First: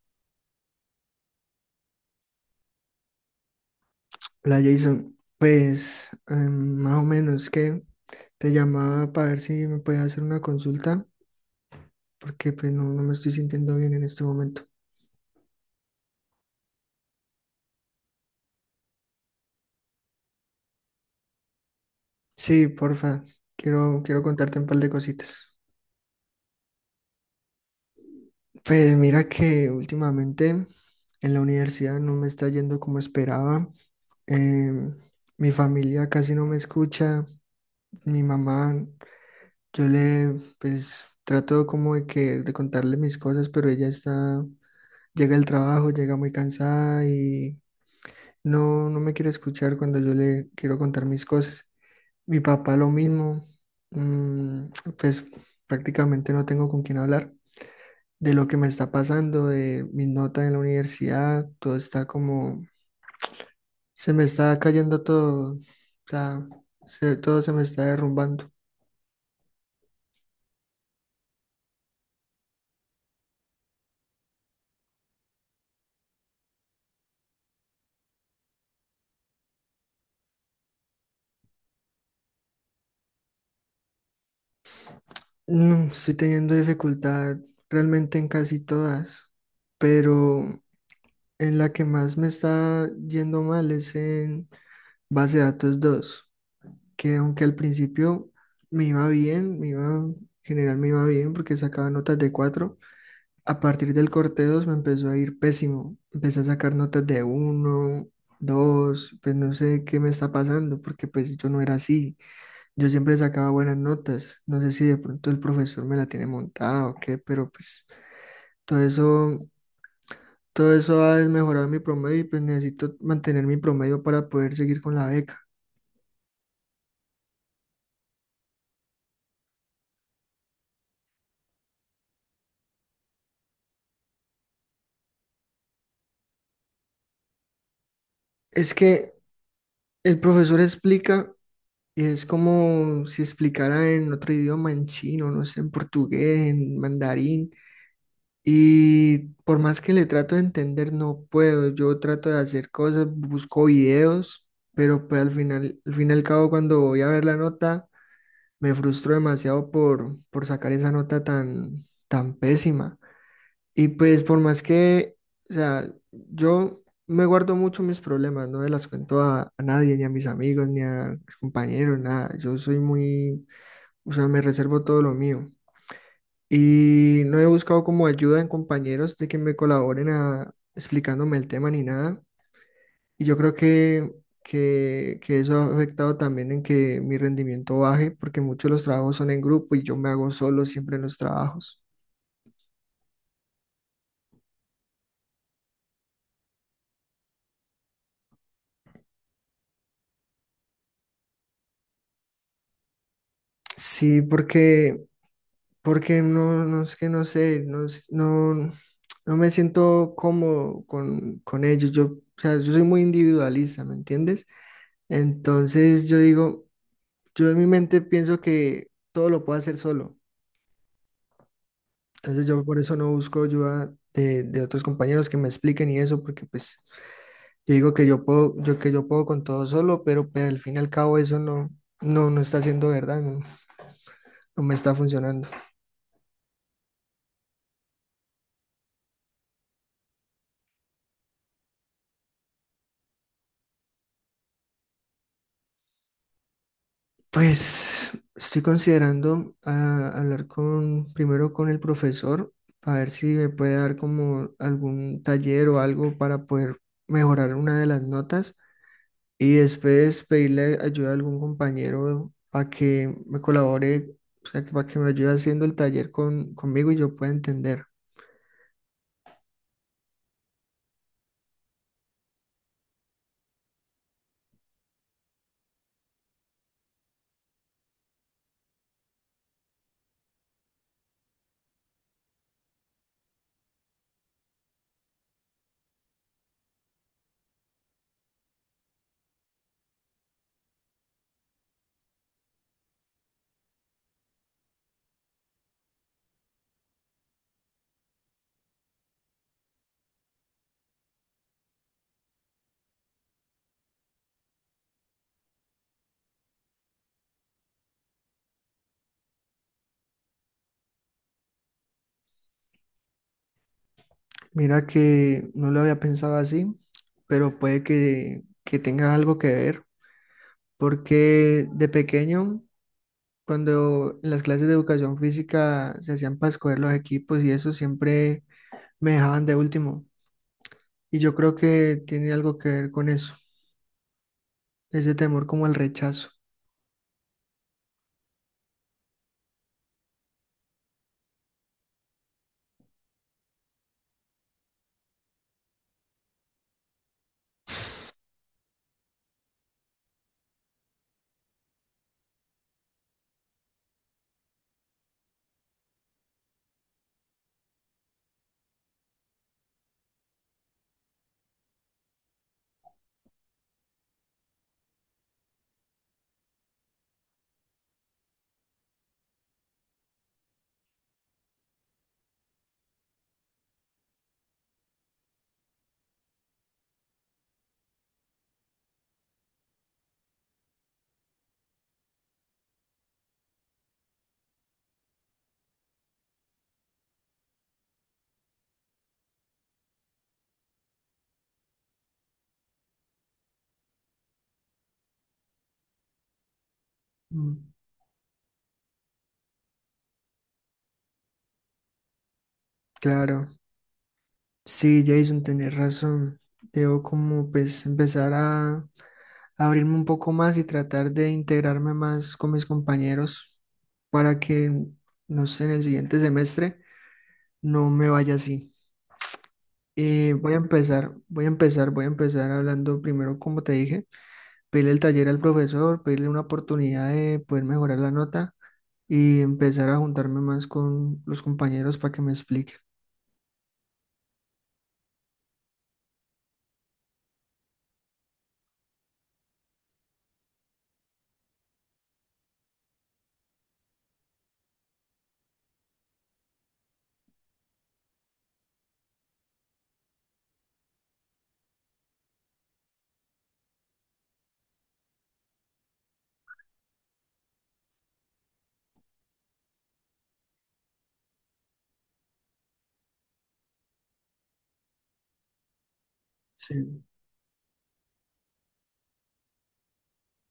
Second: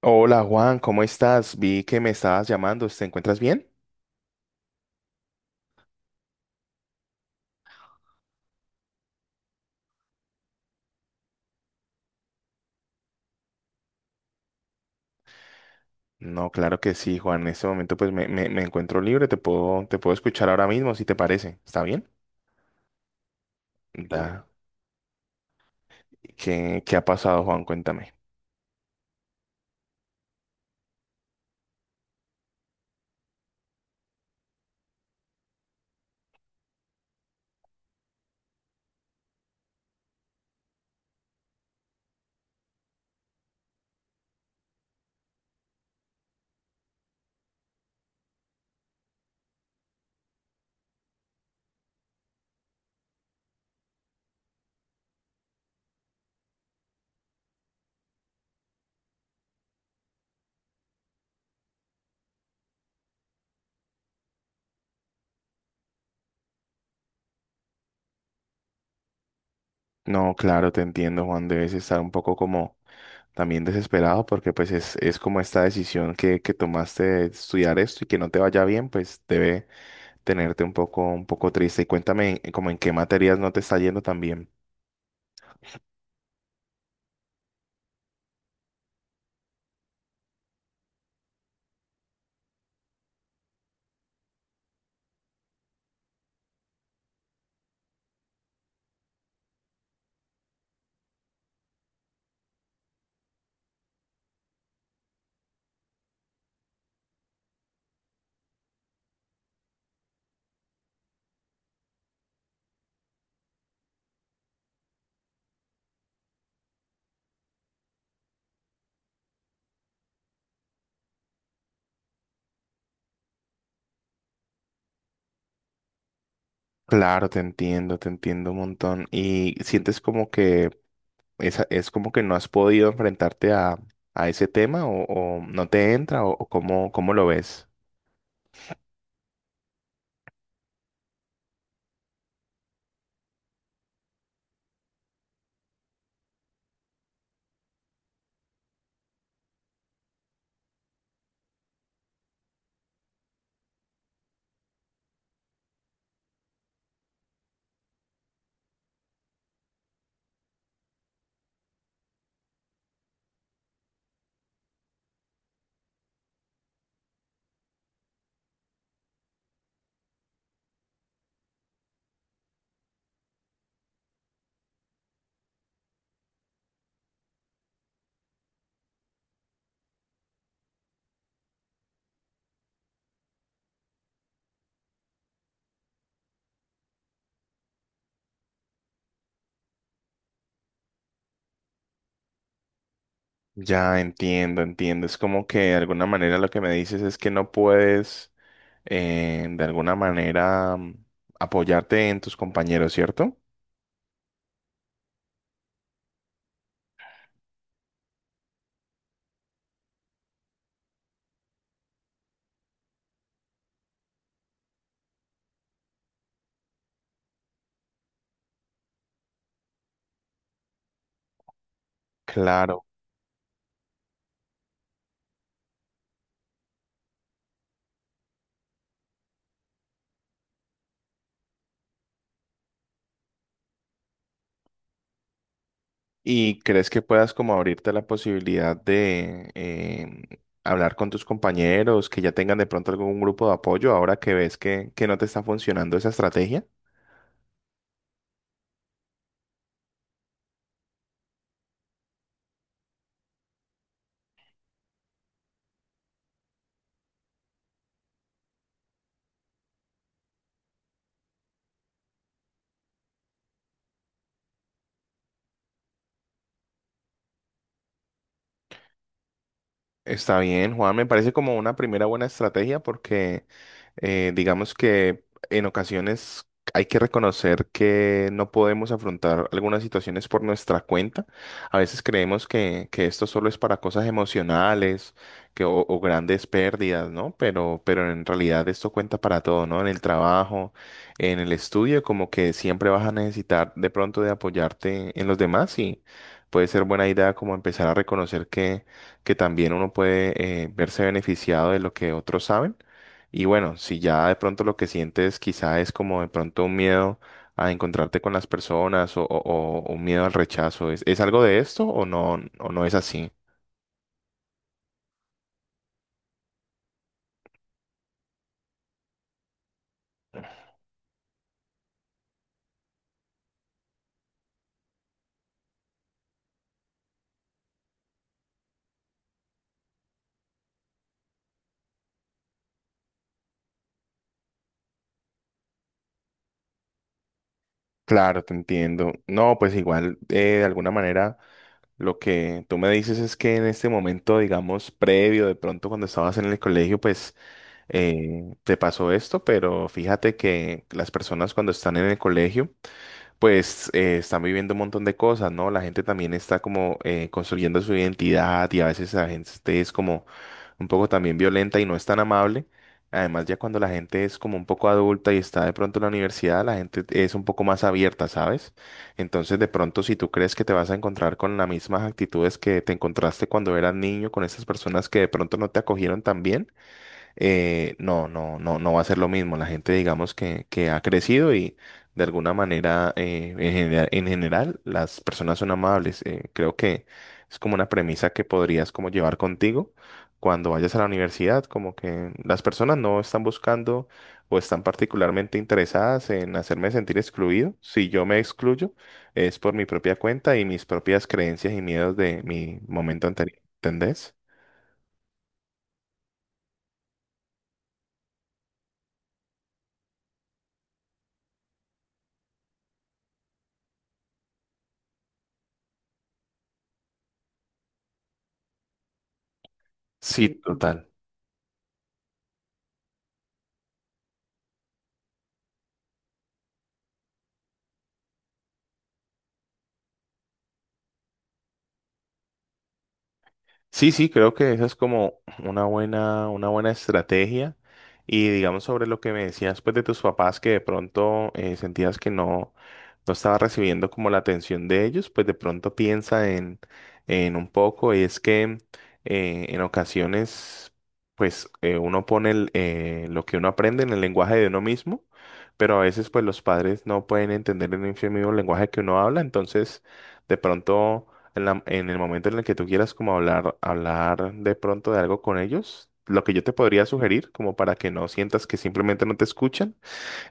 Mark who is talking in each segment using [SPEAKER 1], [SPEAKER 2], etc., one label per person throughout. [SPEAKER 1] Hola Juan, ¿cómo estás? Vi que me estabas llamando, ¿te encuentras bien?
[SPEAKER 2] Hola Jason, pues más o menos que te llamaba para ver si me puedes hacer una consulta, porque pues no me estoy sintiendo bien en este momento.
[SPEAKER 1] No, claro que sí, Juan. En este momento pues me encuentro libre, te puedo escuchar ahora mismo si te parece. ¿Está bien?
[SPEAKER 2] Sí, porfa, quiero
[SPEAKER 1] Da.
[SPEAKER 2] contarte un par de cositas.
[SPEAKER 1] ¿Qué ha pasado, Juan? Cuéntame.
[SPEAKER 2] Pues mira que últimamente en la universidad no me está yendo como esperaba. Em, mi familia casi no me escucha, mi mamá, yo le pues trato como de contarle mis cosas, pero ella está llega el trabajo, llega muy cansada y no me quiere escuchar cuando yo le quiero contar mis cosas. Mi papá lo mismo, mm, pues prácticamente no tengo con quién hablar de lo que me está pasando, de mis notas en la universidad, todo está como, se me está cayendo todo, o sea, todo se me está derrumbando.
[SPEAKER 1] No, claro, te entiendo, Juan. Debes estar un poco como también desesperado porque pues es como esta decisión que tomaste de estudiar esto y que no te vaya bien, pues debe tenerte un poco triste. Y cuéntame como en qué materias no te está yendo tan bien.
[SPEAKER 2] No, estoy teniendo dificultad realmente en casi todas, pero en la que más me está yendo mal es Base de datos dos, que aunque al principio me iba bien, me iba, en general me iba bien porque sacaba notas de cuatro. A partir del corte 2 me empezó a ir pésimo. Empecé a sacar notas de uno, dos; pues no sé qué me está pasando porque pues yo no era así. Yo siempre sacaba buenas notas, no sé si de pronto el profesor me la tiene montada o qué, pero pues todo eso, ha desmejorado mi promedio y pues necesito mantener mi promedio para poder seguir con la beca.
[SPEAKER 1] Claro, te entiendo un montón. Y sientes como que esa, es como que no has podido enfrentarte a ese tema o no te entra o cómo lo ves.
[SPEAKER 2] Es que el profesor explica y es como si explicara en otro idioma, en chino, no sé, en portugués, en mandarín. Y por más que le trato de entender, no puedo. Yo trato de hacer cosas, busco videos, pero pues al final, al fin y al cabo, cuando voy a ver la nota, me frustro demasiado por sacar esa nota tan pésima. Y pues por más que, o sea, yo me guardo mucho mis problemas, no me las cuento a nadie, ni a mis amigos, ni a mis compañeros, nada. Yo soy muy, o sea, me reservo todo lo mío. Y no he buscado como ayuda en compañeros de que me colaboren a, explicándome el tema ni nada. Y yo creo que, que eso ha afectado también en que mi rendimiento baje, porque muchos de los trabajos son en grupo y yo me hago solo siempre en los trabajos.
[SPEAKER 1] Ya entiendo, entiendo. Es como que de alguna manera lo que me dices es que no puedes de alguna manera apoyarte en tus compañeros, ¿cierto?
[SPEAKER 2] Sí, porque... no es que no sé, no, no me siento cómodo con ellos. Yo, o sea, yo soy muy individualista, ¿me entiendes? Entonces yo digo, yo en mi mente pienso que todo lo puedo hacer solo. Entonces yo por
[SPEAKER 1] Claro.
[SPEAKER 2] eso no busco ayuda de otros compañeros que me expliquen y eso, porque pues yo digo que yo puedo, yo que yo puedo con todo solo, pero pues, al fin y al cabo eso no, no está siendo verdad, no me está funcionando.
[SPEAKER 1] ¿Y crees que puedas como abrirte la posibilidad de hablar con tus compañeros que ya tengan de pronto algún grupo de apoyo ahora que ves que no te está funcionando esa estrategia?
[SPEAKER 2] Pues estoy considerando hablar primero con el profesor, a ver si me puede dar como algún taller o algo para poder mejorar una de las notas y después pedirle ayuda a algún compañero para que me colabore, o sea, que para que me ayude haciendo el taller conmigo y yo pueda entender.
[SPEAKER 1] Está bien, Juan, me parece como una primera buena estrategia porque digamos que en ocasiones hay que reconocer que no podemos afrontar algunas situaciones por nuestra cuenta. A veces creemos que esto solo es para cosas emocionales que, o grandes pérdidas, ¿no? Pero en realidad esto cuenta para todo, ¿no? En el trabajo, en el estudio, como que siempre vas a necesitar de pronto de apoyarte en los demás y puede ser buena idea como empezar a reconocer que también uno puede verse beneficiado de lo que otros saben. Y bueno, si ya de pronto lo que sientes quizá es como de pronto un miedo a encontrarte con las personas o un miedo al rechazo, es algo de esto o no es así?
[SPEAKER 2] Mira que no lo había pensado así, pero puede que tenga algo que ver, porque de pequeño... Cuando en las clases de educación física se hacían para escoger los equipos y eso siempre me dejaban de último. Y yo creo que tiene algo que ver con eso, ese temor como al rechazo.
[SPEAKER 1] Claro, te entiendo. No, pues igual, de alguna manera, lo que tú me dices es que en este momento, digamos, previo, de pronto cuando estabas en el colegio, pues te pasó esto, pero fíjate que las personas cuando están en el colegio, pues están viviendo un montón de cosas, ¿no? La gente también está como construyendo su identidad y a veces la gente es como un poco también violenta y no es tan amable. Además, ya cuando la gente es como un poco adulta y está de pronto en la universidad, la gente es un poco más abierta, ¿sabes? Entonces, de pronto, si tú crees que te vas a encontrar con las mismas actitudes que te encontraste cuando eras niño, con esas personas que de pronto no te acogieron tan bien, no va a ser lo mismo. La gente, digamos, que ha crecido y de alguna manera, en general, las personas son amables. Creo que es como una premisa que podrías como llevar contigo cuando vayas a la universidad, como que las personas no están buscando o están particularmente interesadas en hacerme sentir
[SPEAKER 2] Mm.
[SPEAKER 1] excluido. Si yo me excluyo, es por mi propia cuenta y mis propias creencias y miedos de mi momento
[SPEAKER 2] Claro,
[SPEAKER 1] anterior. ¿Entendés?
[SPEAKER 2] sí, Jason, tenés razón. Debo como pues empezar a abrirme un poco más y tratar de integrarme más con mis compañeros para que, no sé, en el siguiente semestre no me vaya así.
[SPEAKER 1] Sí, sí, total.
[SPEAKER 2] Voy a empezar hablando primero, como te dije, pedirle el taller al profesor, pedirle una oportunidad de poder mejorar la nota y empezar a juntarme más con los compañeros para que me explique.
[SPEAKER 1] Sí, sí, creo que esa es como una buena estrategia. Y digamos sobre lo que me decías pues de tus papás que de pronto sentías que no, no estaba recibiendo como la atención de ellos, pues de pronto piensa en un poco y es que en ocasiones pues uno pone el, lo que uno aprende en el lenguaje de uno mismo, pero a veces pues los padres no pueden entender en el mismo lenguaje que uno habla, entonces de pronto en la- en el momento en el que tú quieras como hablar, hablar de pronto de algo con ellos, lo que yo te
[SPEAKER 2] Sí.
[SPEAKER 1] podría sugerir, como para que no sientas que simplemente no te escuchan,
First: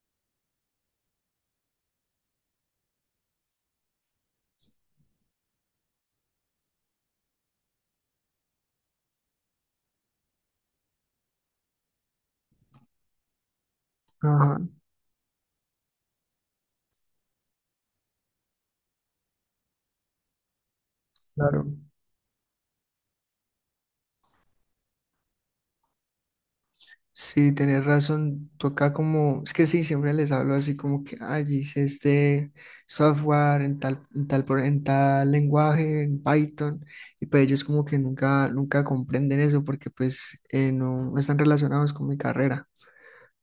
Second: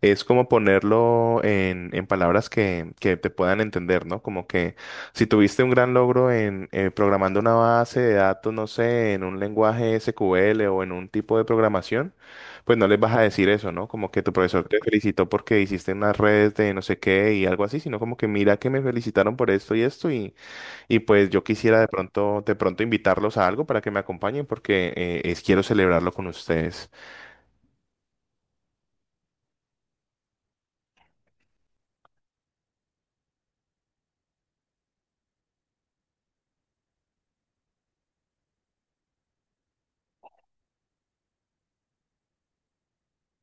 [SPEAKER 1] es como ponerlo en palabras que te puedan entender, ¿no? Como que si tuviste un gran logro en programando una base de datos, no sé, en un lenguaje SQL o en un tipo de programación, pues no les vas a decir eso, ¿no? Como que tu
[SPEAKER 2] Ajá,
[SPEAKER 1] profesor te felicitó porque hiciste unas redes de no sé qué y algo así, sino como que mira que me felicitaron por esto y esto y pues yo
[SPEAKER 2] claro.
[SPEAKER 1] quisiera de pronto invitarlos a algo para que me acompañen porque es- quiero celebrarlo con ustedes.
[SPEAKER 2] Sí, tenés razón, toca como, es que sí, siempre les hablo así como que, ay, hice este software en tal lenguaje, en Python, y pues ellos como que nunca comprenden eso porque pues no están relacionados con mi carrera.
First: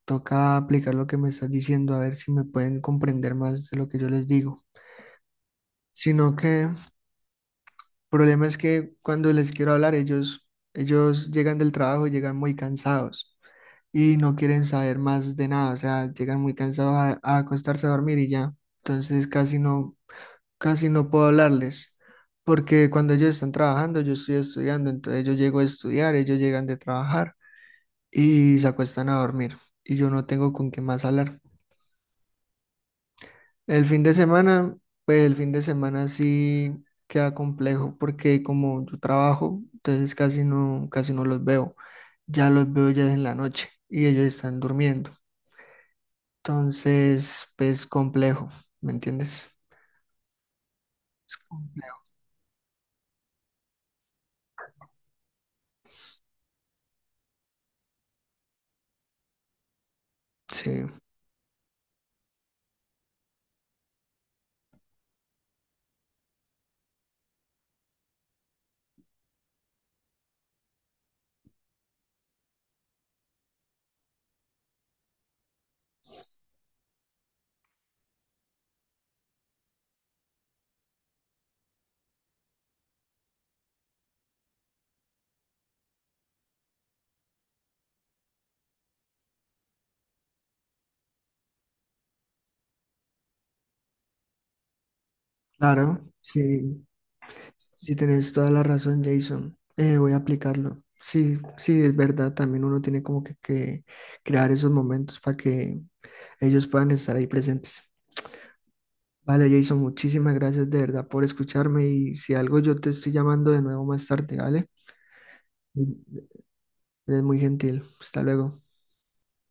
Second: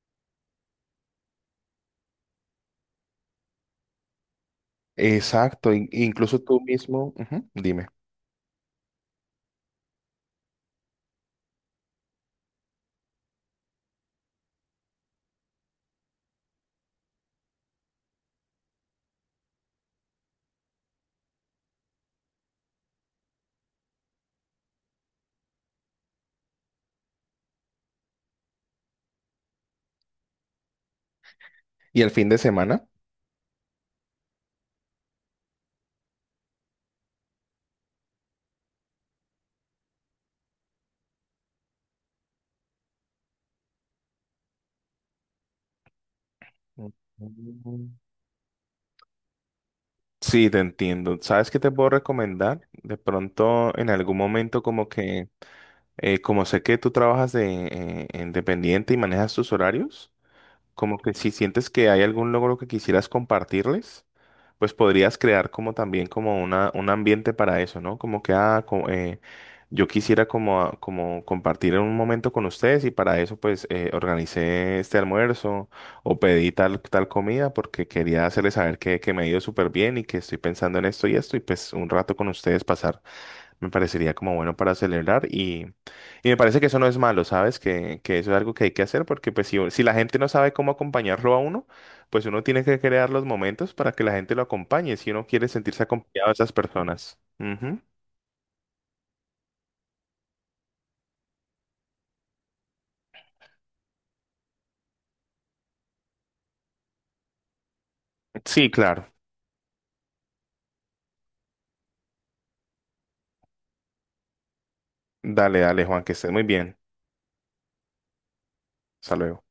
[SPEAKER 2] Toca aplicar lo que me estás diciendo a ver si me pueden comprender más de lo que yo les digo.
[SPEAKER 1] Exacto, in-
[SPEAKER 2] Sino
[SPEAKER 1] incluso tú
[SPEAKER 2] que el
[SPEAKER 1] mismo, ujú, dime.
[SPEAKER 2] problema es que cuando les quiero hablar, ellos llegan del trabajo, llegan muy cansados. Y no quieren saber más de nada, o sea, llegan muy cansados a acostarse a dormir y ya. Entonces casi no puedo hablarles, porque cuando ellos están trabajando, yo estoy estudiando, entonces yo llego a estudiar, ellos llegan de trabajar y se acuestan a dormir y yo no tengo con qué más hablar.
[SPEAKER 1] ¿Y el fin de semana?
[SPEAKER 2] El fin de semana, pues el fin de semana sí queda complejo porque como yo trabajo, entonces casi no los veo. Ya los veo ya en la noche y ellos están durmiendo. Entonces, pues
[SPEAKER 1] Mm.
[SPEAKER 2] complejo, ¿me entiendes?
[SPEAKER 1] Sí, te entiendo.
[SPEAKER 2] Es
[SPEAKER 1] ¿Sabes qué te puedo
[SPEAKER 2] complejo.
[SPEAKER 1] recomendar? De pronto, en algún momento, como que, como sé que tú trabajas de independiente y manejas tus horarios,
[SPEAKER 2] Sí,
[SPEAKER 1] como que si sientes que hay algún logro que quisieras compartirles, pues podrías crear como también como una, un ambiente para eso, ¿no? Como que, ah, co- yo quisiera como, a- como compartir un momento con ustedes y para eso pues organicé este almuerzo o pedí tal comida porque quería hacerles saber que me ha ido súper bien y que estoy pensando en esto y esto y pues un rato con ustedes pasar. Me parecería como bueno para celebrar y me parece que eso no es malo, ¿sabes? Que eso es algo que hay que hacer porque pues si, si la gente no sabe cómo acompañarlo a uno, pues uno tiene que crear los momentos para que la gente lo acompañe si uno quiere sentirse
[SPEAKER 2] claro,
[SPEAKER 1] acompañado de esas
[SPEAKER 2] sí,
[SPEAKER 1] personas. Ujú.
[SPEAKER 2] sí tienes toda la razón, Jason. Voy a aplicarlo. Sí, sí, es verdad, también uno tiene como que, crear esos momentos para que ellos puedan estar ahí presentes.
[SPEAKER 1] Sí, claro.
[SPEAKER 2] Vale, Jason, muchísimas gracias de verdad por escucharme y si algo yo te estoy llamando de nuevo más tarde, ¿vale?
[SPEAKER 1] Dale, dale, Juan, que estés muy bien.
[SPEAKER 2] Eres muy gentil. Hasta luego.
[SPEAKER 1] Hasta luego.